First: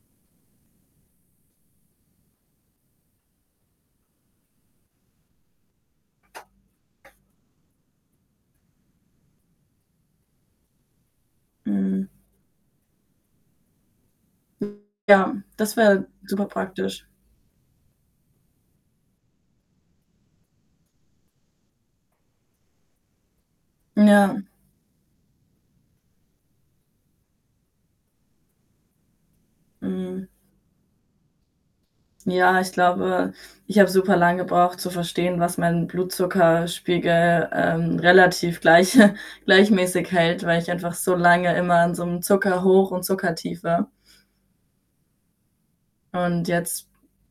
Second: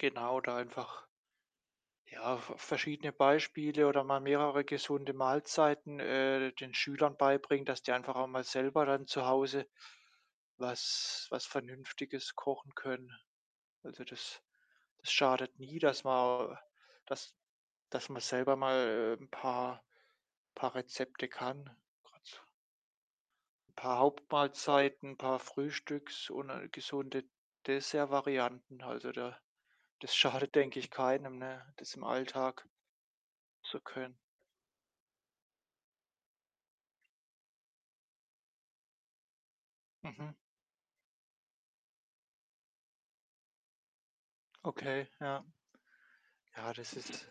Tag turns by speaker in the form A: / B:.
A: Genau, da einfach ja, ver verschiedene Beispiele oder mal mehrere gesunde Mahlzeiten, äh, den Schülern beibringen, dass die einfach auch mal selber dann zu Hause was was
B: Mhm.
A: Vernünftiges kochen können. Also, das
B: Mhm,
A: das
B: ja,
A: schadet
B: das
A: nie, dass
B: wäre super
A: man
B: praktisch.
A: dass dass man selber mal 'n paar paar Rezepte kann. Grad so paar
B: N ja.
A: Hauptmahlzeiten, paar Frühstücks und, äh, gesunde Dessertvarianten. Also, da das
B: Mhm.
A: schadet, denke ich keinem, ne, das im
B: Ja,
A: Alltag
B: ich glaube, ich
A: zu
B: habe
A: können.
B: super lang gebraucht zu verstehen, was meinen Blutzuckerspiegel, ähm, relativ gleich gleichmäßig
A: Mhm.
B: hält, weil ich einfach so lange immer in so 'nem Zuckerhoch und Zuckertief war.
A: Okay, ja.
B: Und
A: Ja,
B: jetzt
A: das ist